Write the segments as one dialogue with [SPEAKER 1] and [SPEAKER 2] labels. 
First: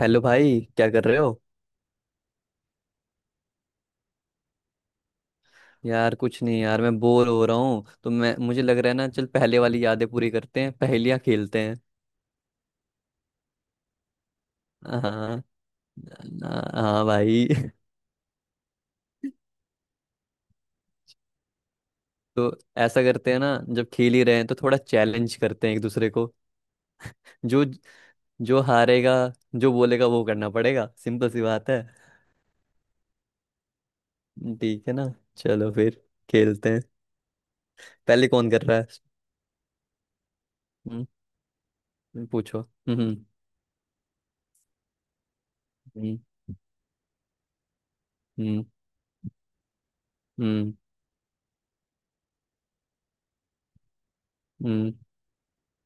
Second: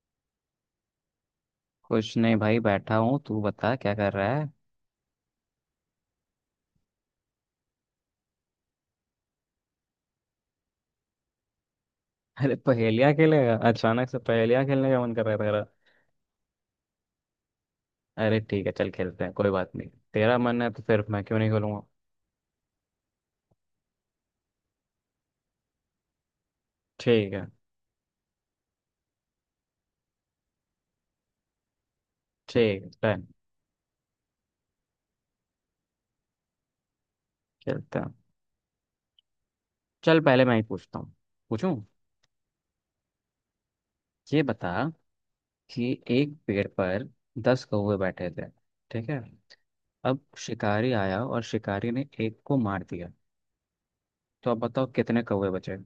[SPEAKER 1] Hello भाई, क्या कर रहे हो?
[SPEAKER 2] कुछ नहीं भाई बैठा हूँ। तू बता क्या कर रहा है।
[SPEAKER 1] यार कुछ नहीं, यार मैं बोर हो रहा हूँ, तो मैं मुझे लग रहा है ना, चल पहले वाली यादें पूरी करते हैं, पहेलियाँ खेलते हैं।
[SPEAKER 2] अरे पहेलियाँ खेलेगा? अचानक से पहेलियाँ खेलने का मन कर रहा है
[SPEAKER 1] हाँ।
[SPEAKER 2] तेरा?
[SPEAKER 1] हाँ भाई।
[SPEAKER 2] अरे ठीक है चल खेलते हैं, कोई बात नहीं। तेरा मन है तो फिर मैं क्यों नहीं खेलूंगा।
[SPEAKER 1] तो ऐसा करते हैं ना, जब खेल ही रहे हैं तो थोड़ा चैलेंज करते हैं एक दूसरे को।
[SPEAKER 2] ठीक है।
[SPEAKER 1] जो जो हारेगा, जो बोलेगा वो करना पड़ेगा, सिंपल सी बात है।
[SPEAKER 2] ठीक है, डन।
[SPEAKER 1] ठीक है ना? चलो फिर खेलते हैं।
[SPEAKER 2] खेलते हैं।
[SPEAKER 1] पहले कौन कर रहा है?
[SPEAKER 2] चल पहले मैं ही पूछता
[SPEAKER 1] हम्म,
[SPEAKER 2] हूँ। पूछूं?
[SPEAKER 1] पूछो। हम्म।
[SPEAKER 2] ये बता कि
[SPEAKER 1] हम्म।
[SPEAKER 2] एक पेड़ पर 10 कौवे बैठे थे,
[SPEAKER 1] हम्म।
[SPEAKER 2] ठीक है। अब
[SPEAKER 1] हम्म।
[SPEAKER 2] शिकारी आया और शिकारी ने एक को मार दिया, तो अब बताओ
[SPEAKER 1] हम्म।
[SPEAKER 2] कितने कौवे बचे।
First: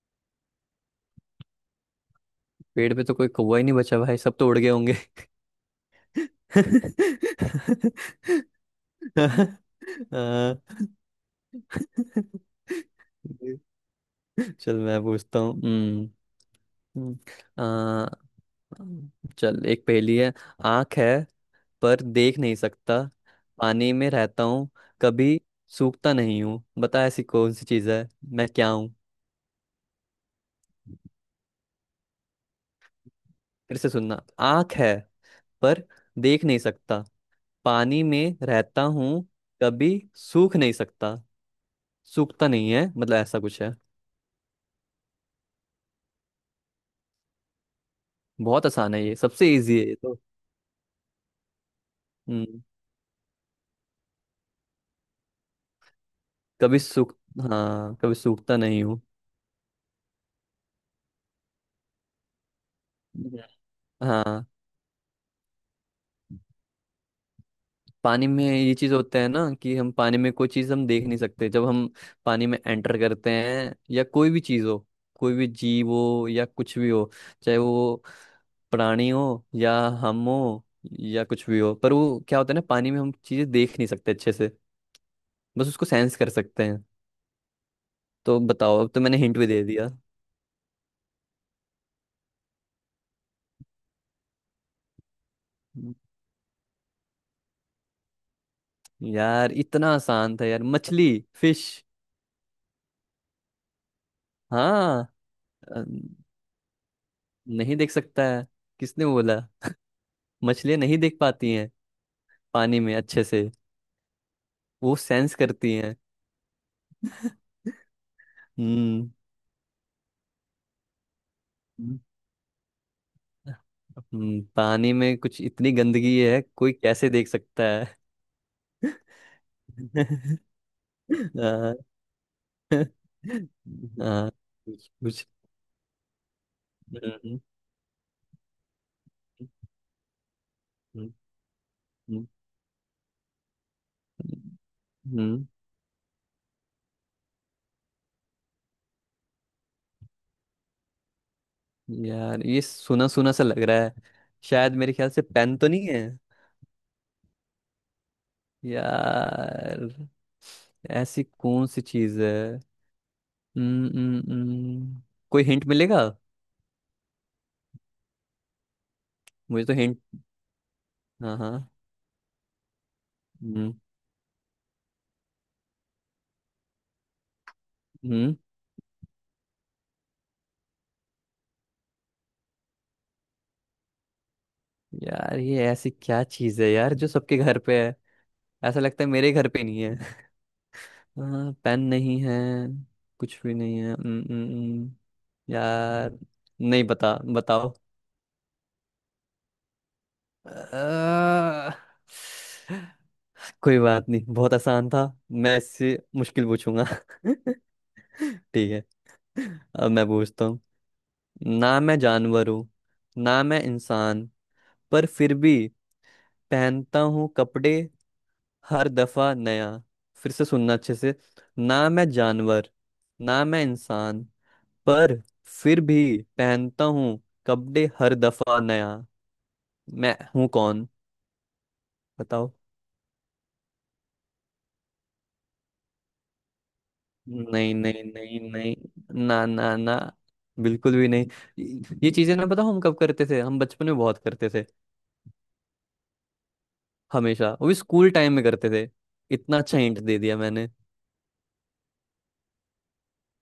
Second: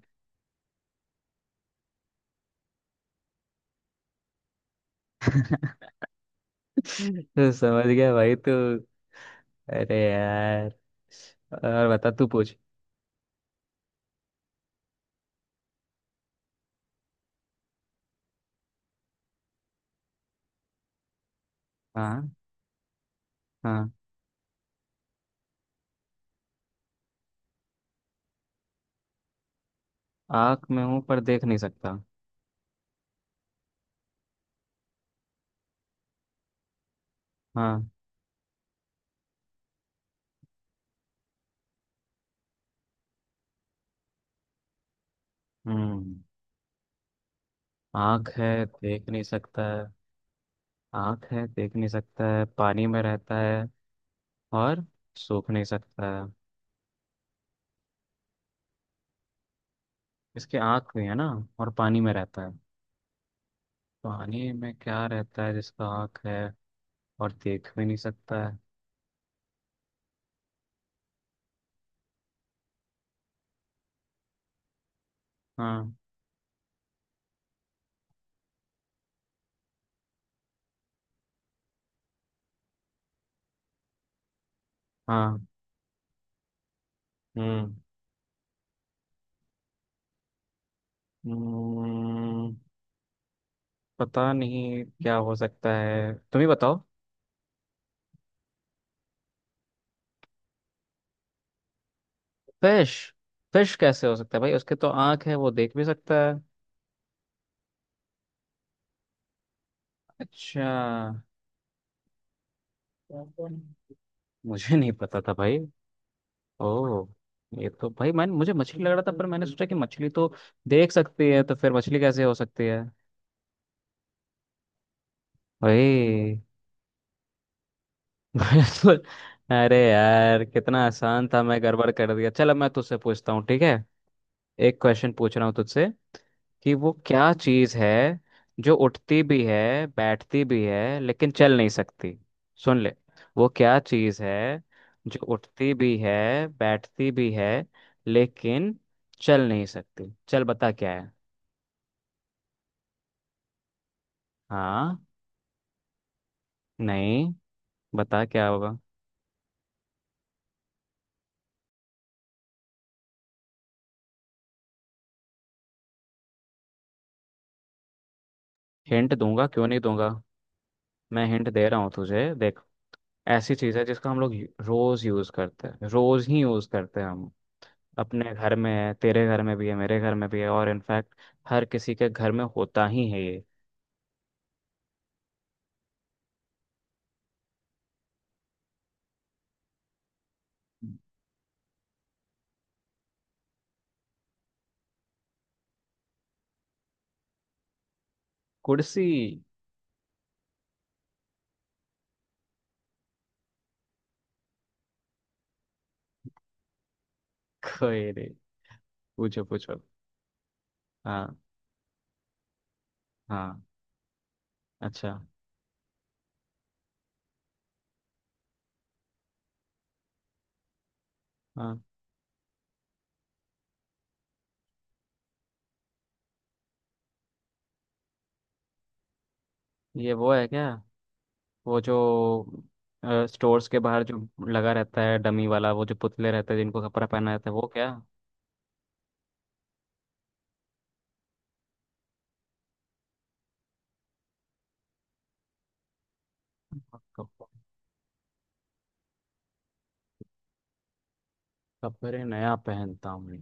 [SPEAKER 1] पेड़ पे तो कोई कौवा ही नहीं बचा भाई, सब तो उड़ गए होंगे। अ,
[SPEAKER 2] तो समझ गया भाई तू। अरे यार। और बता, तू पूछ।
[SPEAKER 1] चल मैं पूछता हूँ। हम्म, अ, चल, एक पहेली है। आंख है पर
[SPEAKER 2] हाँ
[SPEAKER 1] देख नहीं सकता,
[SPEAKER 2] हाँ।
[SPEAKER 1] पानी में रहता हूँ, कभी सूखता नहीं हूँ। बता ऐसी कौन सी चीज है, मैं क्या हूँ?
[SPEAKER 2] आँख में हूँ पर देख नहीं सकता।
[SPEAKER 1] फिर से सुनना। आंख है पर देख नहीं सकता,
[SPEAKER 2] हाँ।
[SPEAKER 1] पानी में रहता हूँ, कभी सूख नहीं सकता। सूखता नहीं है, मतलब ऐसा कुछ है।
[SPEAKER 2] हम्म। आँख है,
[SPEAKER 1] बहुत आसान है
[SPEAKER 2] देख
[SPEAKER 1] ये,
[SPEAKER 2] नहीं
[SPEAKER 1] सबसे
[SPEAKER 2] सकता
[SPEAKER 1] इजी
[SPEAKER 2] है।
[SPEAKER 1] है ये तो।
[SPEAKER 2] आँख है, देख नहीं सकता है,
[SPEAKER 1] हम्म।
[SPEAKER 2] पानी में रहता है और सूख नहीं सकता है।
[SPEAKER 1] कभी सूख, हाँ कभी सूखता नहीं हूँ।
[SPEAKER 2] इसके आँख भी है ना, और पानी में रहता है।
[SPEAKER 1] हम्म। हाँ,
[SPEAKER 2] पानी में क्या रहता है जिसका आँख है, और देख भी नहीं
[SPEAKER 1] पानी
[SPEAKER 2] सकता
[SPEAKER 1] में
[SPEAKER 2] है?
[SPEAKER 1] ये चीज होता है ना, कि हम पानी में कोई चीज हम देख नहीं सकते, जब हम पानी में एंटर करते हैं, या कोई भी चीज हो, कोई भी जीव
[SPEAKER 2] हाँ।
[SPEAKER 1] हो या कुछ भी हो, चाहे वो प्राणी हो या हम हो या कुछ भी हो, पर वो क्या होता है ना, पानी में हम चीजें देख नहीं सकते अच्छे से,
[SPEAKER 2] हाँ।
[SPEAKER 1] बस उसको सेंस कर सकते हैं।
[SPEAKER 2] हम्म।
[SPEAKER 1] तो बताओ, अब तो मैंने हिंट भी दे दिया।
[SPEAKER 2] हम्म, पता नहीं क्या हो सकता है, तुम ही बताओ।
[SPEAKER 1] यार इतना आसान था यार, मछली, फिश।
[SPEAKER 2] फिश। फिश कैसे हो सकता है भाई, उसके तो
[SPEAKER 1] हाँ।
[SPEAKER 2] आंख है, वो देख
[SPEAKER 1] अ,
[SPEAKER 2] भी सकता है।
[SPEAKER 1] नहीं देख सकता है, किसने बोला?
[SPEAKER 2] अच्छा।
[SPEAKER 1] मछलियां नहीं देख पाती हैं पानी में अच्छे से,
[SPEAKER 2] मुझे नहीं
[SPEAKER 1] वो
[SPEAKER 2] पता था
[SPEAKER 1] सेंस
[SPEAKER 2] भाई।
[SPEAKER 1] करती हैं।
[SPEAKER 2] ओ। ये तो भाई मैंने, मुझे मछली लग रहा
[SPEAKER 1] हम्म।
[SPEAKER 2] था, पर मैंने सोचा कि मछली तो देख सकती है, तो फिर
[SPEAKER 1] हम्म।
[SPEAKER 2] मछली कैसे हो सकती है।
[SPEAKER 1] पानी में कुछ इतनी गंदगी
[SPEAKER 2] भाई।
[SPEAKER 1] है, कोई कैसे देख सकता है?
[SPEAKER 2] बिल्कुल। अरे यार कितना आसान था, मैं
[SPEAKER 1] हाँ।
[SPEAKER 2] गड़बड़ कर दिया। चलो मैं तुझसे पूछता हूँ, ठीक है?
[SPEAKER 1] हाँ।
[SPEAKER 2] एक
[SPEAKER 1] कुछ
[SPEAKER 2] क्वेश्चन
[SPEAKER 1] कुछ।
[SPEAKER 2] पूछ रहा हूँ तुझसे, कि वो क्या
[SPEAKER 1] हम्म।
[SPEAKER 2] चीज है जो उठती भी है बैठती भी है
[SPEAKER 1] हम्म।
[SPEAKER 2] लेकिन चल नहीं सकती।
[SPEAKER 1] हम्म।
[SPEAKER 2] सुन ले। वो क्या चीज
[SPEAKER 1] हम्म।
[SPEAKER 2] है जो
[SPEAKER 1] हम्म,
[SPEAKER 2] उठती भी है, बैठती भी है, लेकिन चल नहीं सकती? चल बता क्या है।
[SPEAKER 1] यार ये सुना सुना सा लग रहा है, शायद मेरे
[SPEAKER 2] हाँ।
[SPEAKER 1] ख्याल से पेन तो नहीं है।
[SPEAKER 2] नहीं। बता क्या होगा।
[SPEAKER 1] यार ऐसी कौन सी चीज है? हम्म। हम्म। हम्म। कोई हिंट मिलेगा?
[SPEAKER 2] हिंट दूंगा,
[SPEAKER 1] मुझे
[SPEAKER 2] क्यों
[SPEAKER 1] तो
[SPEAKER 2] नहीं
[SPEAKER 1] हिंट।
[SPEAKER 2] दूंगा। मैं
[SPEAKER 1] हाँ
[SPEAKER 2] हिंट दे
[SPEAKER 1] हाँ।
[SPEAKER 2] रहा हूँ तुझे, देख। ऐसी
[SPEAKER 1] हम्म।
[SPEAKER 2] चीज है जिसका हम लोग रोज यूज करते हैं, रोज ही यूज करते हैं हम। अपने
[SPEAKER 1] हम्म।
[SPEAKER 2] घर में है, तेरे घर में भी है, मेरे घर में भी है, और इनफैक्ट हर किसी के घर में होता ही है ये।
[SPEAKER 1] यार ये ऐसी क्या चीज है यार, जो सबके घर पे है? ऐसा लगता है मेरे घर पे नहीं है। हाँ पेन नहीं है, कुछ भी नहीं है। हम्म। हम्म। हम्म। यार, नहीं बता, बताओ।
[SPEAKER 2] कुर्सी।
[SPEAKER 1] अ, कोई बात नहीं, बहुत आसान था, मैं इससे मुश्किल पूछूंगा।
[SPEAKER 2] कोई नहीं।
[SPEAKER 1] ठीक है।
[SPEAKER 2] पूछो पूछो।
[SPEAKER 1] अब मैं पूछता हूँ।
[SPEAKER 2] हाँ।
[SPEAKER 1] ना मैं जानवर हूँ, ना
[SPEAKER 2] हाँ।
[SPEAKER 1] मैं इंसान, पर
[SPEAKER 2] अच्छा।
[SPEAKER 1] फिर भी पहनता हूँ कपड़े हर दफा नया। फिर से सुनना अच्छे से।
[SPEAKER 2] हाँ।
[SPEAKER 1] ना मैं जानवर, ना मैं इंसान, पर फिर भी पहनता हूँ कपड़े हर दफा नया।
[SPEAKER 2] ये
[SPEAKER 1] मैं
[SPEAKER 2] वो है
[SPEAKER 1] हूँ
[SPEAKER 2] क्या,
[SPEAKER 1] कौन?
[SPEAKER 2] वो जो
[SPEAKER 1] बताओ।
[SPEAKER 2] स्टोर्स के बाहर जो लगा रहता है, डमी वाला, वो जो पुतले रहते हैं जिनको कपड़ा पहना रहता है, वो
[SPEAKER 1] नहीं
[SPEAKER 2] क्या?
[SPEAKER 1] नहीं नहीं नहीं, ना ना ना, बिल्कुल भी नहीं। ये चीजें ना, बताओ हम कब करते थे, हम बचपन में बहुत करते थे,
[SPEAKER 2] कप-
[SPEAKER 1] हमेशा वो भी स्कूल टाइम में करते थे। इतना अच्छा हिंट दे दिया मैंने।
[SPEAKER 2] कपड़े नया पहनता हूँ।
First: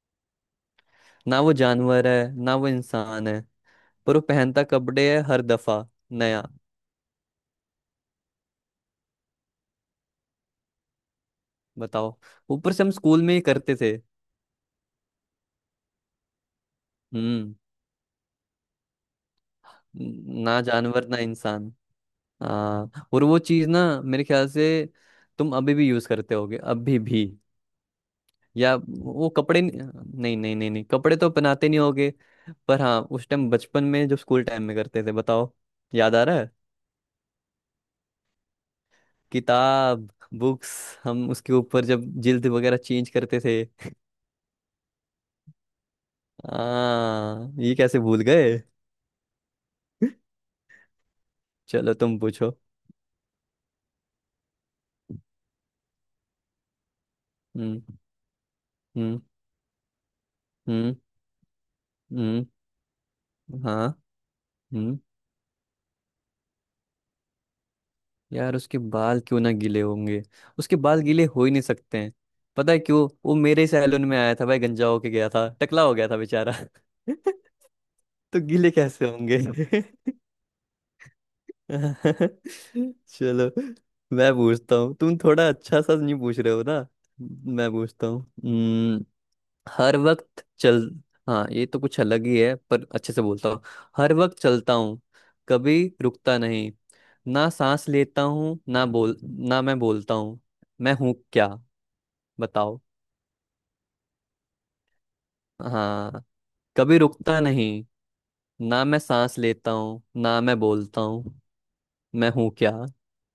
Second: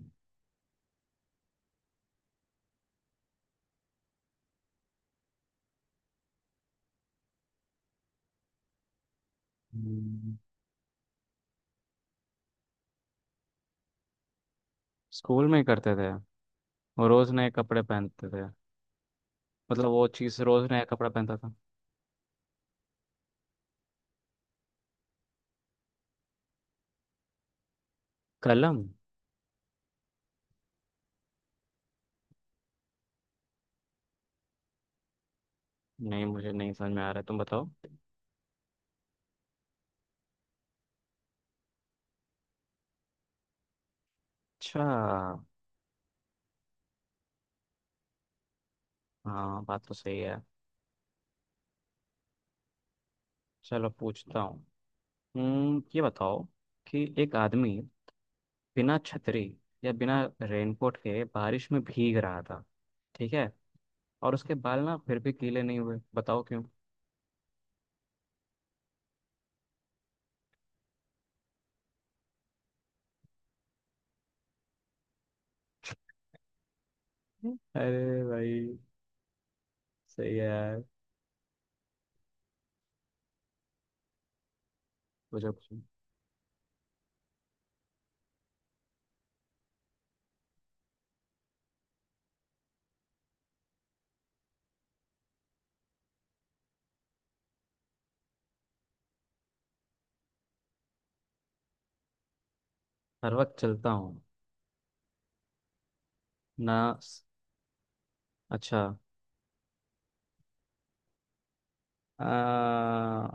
[SPEAKER 1] ना वो जानवर है, ना वो इंसान है, पर वो पहनता कपड़े है हर दफा नया।
[SPEAKER 2] हम्म,
[SPEAKER 1] बताओ। ऊपर से हम स्कूल में ही करते थे।
[SPEAKER 2] स्कूल में ही करते थे। वो रोज नए
[SPEAKER 1] हम्म।
[SPEAKER 2] कपड़े पहनते थे, मतलब वो चीज
[SPEAKER 1] ना
[SPEAKER 2] रोज नया
[SPEAKER 1] जानवर
[SPEAKER 2] कपड़ा
[SPEAKER 1] ना
[SPEAKER 2] पहनता था।
[SPEAKER 1] इंसान। हाँ, और वो चीज ना मेरे ख्याल से तुम अभी भी यूज करते होगे, अभी भी। या
[SPEAKER 2] कलम।
[SPEAKER 1] वो कपड़े नहीं? नहीं नहीं नहीं, नहीं कपड़े तो पहनाते नहीं होगे, पर हाँ उस टाइम बचपन में जब स्कूल टाइम में करते थे। बताओ, याद आ
[SPEAKER 2] नहीं
[SPEAKER 1] रहा है?
[SPEAKER 2] मुझे नहीं समझ में आ रहा है, तुम बताओ।
[SPEAKER 1] किताब, बुक्स। हम उसके ऊपर जब जिल्द वगैरह चेंज करते थे।
[SPEAKER 2] अच्छा।
[SPEAKER 1] हाँ, ये कैसे भूल गए।
[SPEAKER 2] हाँ, बात तो सही है।
[SPEAKER 1] चलो तुम पूछो।
[SPEAKER 2] चलो पूछता हूँ। हम्म। ये बताओ कि एक आदमी
[SPEAKER 1] हम्म।
[SPEAKER 2] बिना
[SPEAKER 1] हम्म।
[SPEAKER 2] छतरी या बिना
[SPEAKER 1] हम्म।
[SPEAKER 2] रेनकोट के बारिश में भीग रहा
[SPEAKER 1] हम्म।
[SPEAKER 2] था, ठीक है।
[SPEAKER 1] हाँ।
[SPEAKER 2] और उसके बाल ना
[SPEAKER 1] हम्म
[SPEAKER 2] फिर भी गीले नहीं हुए, बताओ क्यों।
[SPEAKER 1] यार उसके बाल क्यों ना गीले होंगे, उसके बाल गीले हो ही नहीं सकते हैं। पता है क्यों, वो मेरे ही सैलून में आया था भाई, गंजा होके गया था, टकला हो गया था बेचारा।
[SPEAKER 2] अरे
[SPEAKER 1] तो गीले
[SPEAKER 2] भाई।
[SPEAKER 1] कैसे होंगे?
[SPEAKER 2] सही है यार।
[SPEAKER 1] चलो मैं पूछता हूँ, तुम थोड़ा
[SPEAKER 2] पूछो पूछो।
[SPEAKER 1] अच्छा सा नहीं पूछ रहे हो ना। मैं पूछता हूँ। हर वक्त चल, हाँ ये तो कुछ अलग ही है, पर अच्छे से बोलता हूँ। हर वक्त चलता हूँ, कभी रुकता नहीं, ना सांस लेता हूँ, ना बोल, ना मैं बोलता हूँ। मैं हूँ क्या? बताओ।
[SPEAKER 2] हर वक्त चलता हूँ
[SPEAKER 1] हाँ,
[SPEAKER 2] ना।
[SPEAKER 1] कभी रुकता नहीं,
[SPEAKER 2] अच्छा।
[SPEAKER 1] ना मैं सांस लेता हूँ, ना मैं बोलता हूँ, मैं हूँ क्या?
[SPEAKER 2] आ,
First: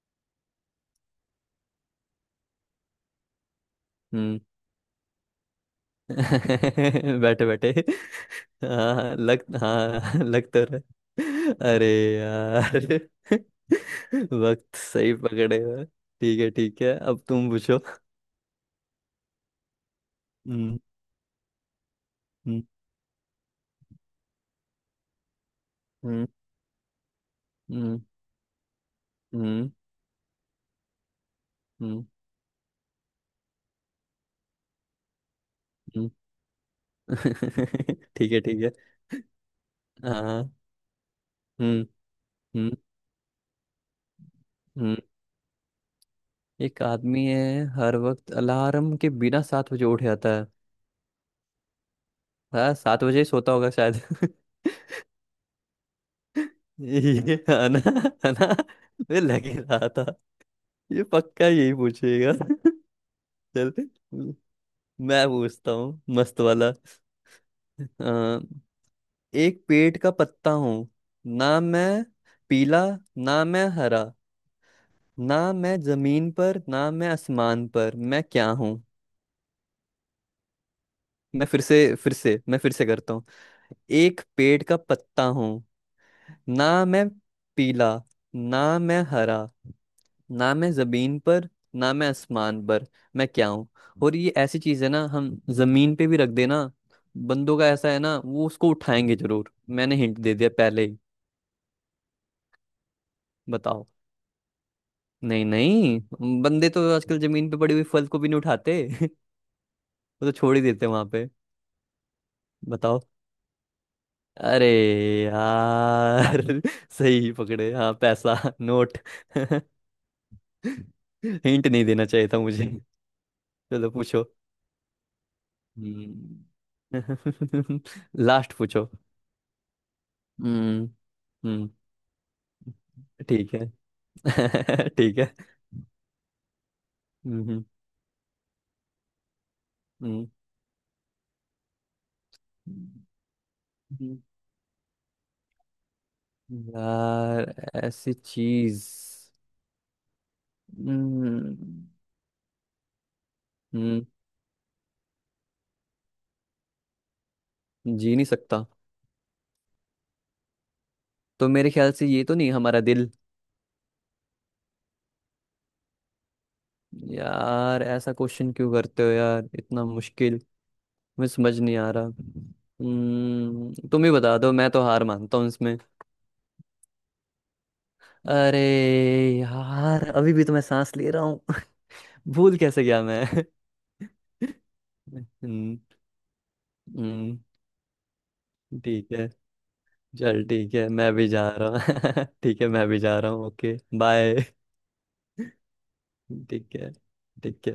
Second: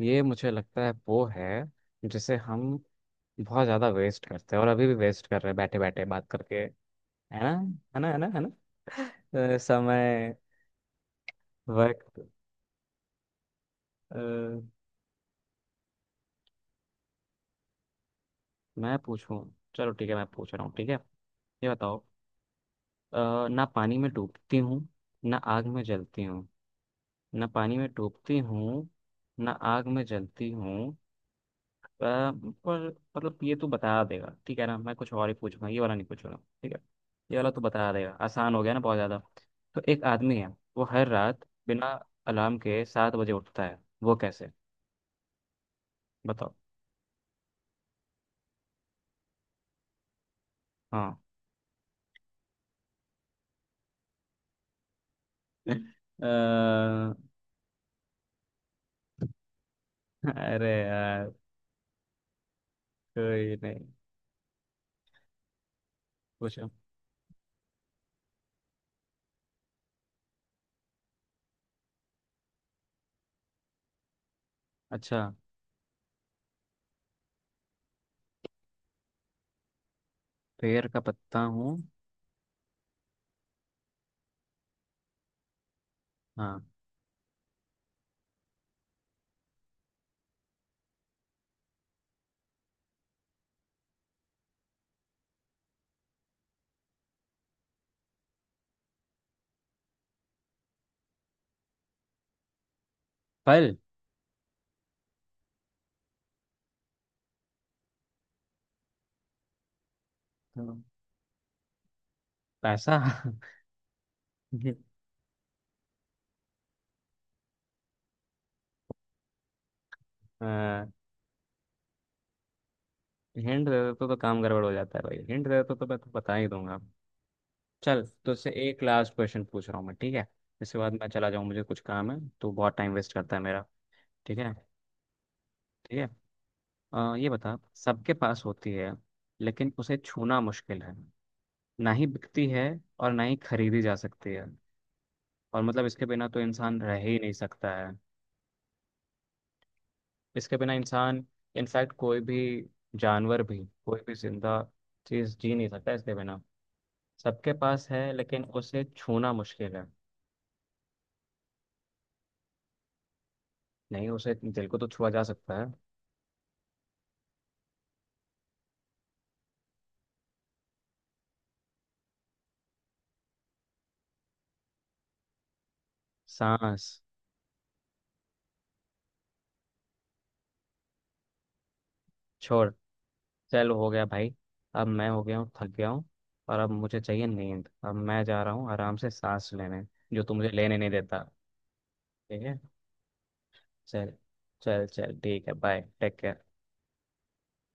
[SPEAKER 2] ये मुझे लगता है वो है जिसे हम बहुत ज्यादा वेस्ट
[SPEAKER 1] हम्म।
[SPEAKER 2] करते हैं, और अभी भी वेस्ट कर रहे हैं बैठे बैठे बात करके। है
[SPEAKER 1] बैठे
[SPEAKER 2] ना?
[SPEAKER 1] बैठे।
[SPEAKER 2] है ना है ना है ना,
[SPEAKER 1] हाँ
[SPEAKER 2] समय।
[SPEAKER 1] लग तो रहा, अरे
[SPEAKER 2] वक्त।
[SPEAKER 1] यार।
[SPEAKER 2] अ,
[SPEAKER 1] वक्त, सही पकड़े हो। ठीक है ठीक है, अब तुम पूछो।
[SPEAKER 2] मैं पूछूं? चलो ठीक है, मैं पूछ रहा हूँ,
[SPEAKER 1] हम्म।
[SPEAKER 2] ठीक है। ये बताओ।
[SPEAKER 1] हम्म।
[SPEAKER 2] ना पानी में डूबती हूँ, ना आग में जलती
[SPEAKER 1] हम्म।
[SPEAKER 2] हूँ। ना पानी में
[SPEAKER 1] हम्म।
[SPEAKER 2] डूबती हूँ, ना
[SPEAKER 1] हम्म।
[SPEAKER 2] आग में जलती हूँ।
[SPEAKER 1] हम्म।
[SPEAKER 2] पर मतलब ये तू बता देगा, ठीक है ना? मैं कुछ और ही पूछूंगा, ये वाला नहीं
[SPEAKER 1] हम्म।
[SPEAKER 2] पूछूंगा। ठीक है। ये वाला तू बता देगा,
[SPEAKER 1] ठीक है
[SPEAKER 2] आसान हो
[SPEAKER 1] ठीक है।
[SPEAKER 2] गया ना बहुत ज्यादा। तो एक आदमी है,
[SPEAKER 1] हाँ।
[SPEAKER 2] वो हर रात
[SPEAKER 1] हम्म।
[SPEAKER 2] बिना अलार्म
[SPEAKER 1] हम्म।
[SPEAKER 2] के 7 बजे उठता है, वो कैसे?
[SPEAKER 1] हम्म।
[SPEAKER 2] बताओ।
[SPEAKER 1] एक आदमी है, हर वक्त अलार्म के बिना सात बजे उठ जाता है।
[SPEAKER 2] हाँ।
[SPEAKER 1] हाँ, सात बजे ही सोता होगा शायद।
[SPEAKER 2] अ,
[SPEAKER 1] ये है ना, है ना, मुझे लग ही रहा था
[SPEAKER 2] अरे
[SPEAKER 1] ये
[SPEAKER 2] यार।
[SPEAKER 1] पक्का यही पूछेगा।
[SPEAKER 2] कोई
[SPEAKER 1] चल
[SPEAKER 2] नहीं।
[SPEAKER 1] मैं पूछता हूँ, मस्त
[SPEAKER 2] पूछो।
[SPEAKER 1] वाला। अ, एक पेड़ का पत्ता हूँ, ना मैं पीला ना मैं हरा,
[SPEAKER 2] अच्छा।
[SPEAKER 1] ना मैं जमीन पर ना मैं आसमान पर, मैं क्या हूँ?
[SPEAKER 2] पेड़ का पत्ता
[SPEAKER 1] मैं फिर
[SPEAKER 2] हूँ।
[SPEAKER 1] से फिर से मैं फिर से करता हूँ। एक पेड़ का पत्ता हूँ,
[SPEAKER 2] हाँ।
[SPEAKER 1] ना मैं पीला ना मैं हरा, ना मैं जमीन पर ना मैं आसमान पर, मैं क्या हूँ? और ये ऐसी चीज है ना, हम जमीन पे भी रख देना, बंदों का ऐसा है ना, वो उसको उठाएंगे जरूर। मैंने हिंट दे दिया पहले ही।
[SPEAKER 2] फल।
[SPEAKER 1] बताओ। नहीं नहीं, बंदे तो आजकल जमीन पे पड़ी हुई फल को भी नहीं उठाते। वो तो छोड़ ही
[SPEAKER 2] तो
[SPEAKER 1] देते वहां पे।
[SPEAKER 2] पैसा।
[SPEAKER 1] बताओ। अरे यार। सही पकड़े, हाँ पैसा, नोट। हिंट नहीं देना चाहिए था मुझे।
[SPEAKER 2] हिंट दे
[SPEAKER 1] चलो
[SPEAKER 2] देते तो
[SPEAKER 1] पूछो।
[SPEAKER 2] काम गड़बड़ हो जाता है भाई, हिंट दे देते तो मैं तो बता ही दूंगा।
[SPEAKER 1] हम्म।
[SPEAKER 2] चल, तो इससे
[SPEAKER 1] लास्ट
[SPEAKER 2] एक
[SPEAKER 1] पूछो।
[SPEAKER 2] लास्ट क्वेश्चन पूछ रहा हूँ मैं, ठीक है? इसके
[SPEAKER 1] हम्म।
[SPEAKER 2] बाद मैं चला जाऊँ, मुझे
[SPEAKER 1] हम्म।
[SPEAKER 2] कुछ काम है, तो बहुत टाइम वेस्ट करता है
[SPEAKER 1] ठीक
[SPEAKER 2] मेरा। ठीक है।
[SPEAKER 1] है। ठीक है।
[SPEAKER 2] ठीक है। ये बता,
[SPEAKER 1] हम्म।
[SPEAKER 2] सबके पास होती है लेकिन उसे
[SPEAKER 1] हम्म।
[SPEAKER 2] छूना मुश्किल है, ना ही बिकती है और ना ही खरीदी जा
[SPEAKER 1] हम्म।
[SPEAKER 2] सकती है। और मतलब इसके बिना तो इंसान रह ही नहीं
[SPEAKER 1] यार
[SPEAKER 2] सकता है।
[SPEAKER 1] ऐसी चीज।
[SPEAKER 2] इसके बिना इंसान,
[SPEAKER 1] हम्म
[SPEAKER 2] इनफैक्ट कोई भी जानवर भी, कोई
[SPEAKER 1] हम्म,
[SPEAKER 2] भी जिंदा चीज जी नहीं सकता इसके बिना। सबके पास है
[SPEAKER 1] जी नहीं
[SPEAKER 2] लेकिन
[SPEAKER 1] सकता,
[SPEAKER 2] उसे छूना मुश्किल है।
[SPEAKER 1] तो मेरे ख्याल से ये तो नहीं, हमारा दिल?
[SPEAKER 2] नहीं उसे, दिल को तो छुआ जा सकता है।
[SPEAKER 1] यार ऐसा क्वेश्चन क्यों करते हो यार, इतना मुश्किल, मुझे समझ नहीं आ रहा। तुम ही बता दो, मैं तो हार मानता हूँ इसमें।
[SPEAKER 2] सांस।
[SPEAKER 1] अरे यार, अभी भी तो मैं सांस ले रहा हूँ। भूल
[SPEAKER 2] छोड़।
[SPEAKER 1] कैसे गया मैं।
[SPEAKER 2] चल हो गया भाई। अब मैं हो गया हूँ, थक
[SPEAKER 1] हम्म।
[SPEAKER 2] गया हूँ। और अब मुझे चाहिए
[SPEAKER 1] हम्म।
[SPEAKER 2] नींद, अब मैं जा रहा हूँ आराम से
[SPEAKER 1] ठीक है।
[SPEAKER 2] सांस लेने। जो तू
[SPEAKER 1] चल
[SPEAKER 2] मुझे
[SPEAKER 1] ठीक
[SPEAKER 2] लेने
[SPEAKER 1] है,
[SPEAKER 2] नहीं
[SPEAKER 1] मैं
[SPEAKER 2] देता।
[SPEAKER 1] भी जा रहा हूँ।
[SPEAKER 2] ठीक है।
[SPEAKER 1] ठीक है मैं भी जा रहा हूँ, ओके
[SPEAKER 2] चल।
[SPEAKER 1] बाय।
[SPEAKER 2] चल चल ठीक है, बाय टेक केयर।
[SPEAKER 1] ठीक है ठीक है।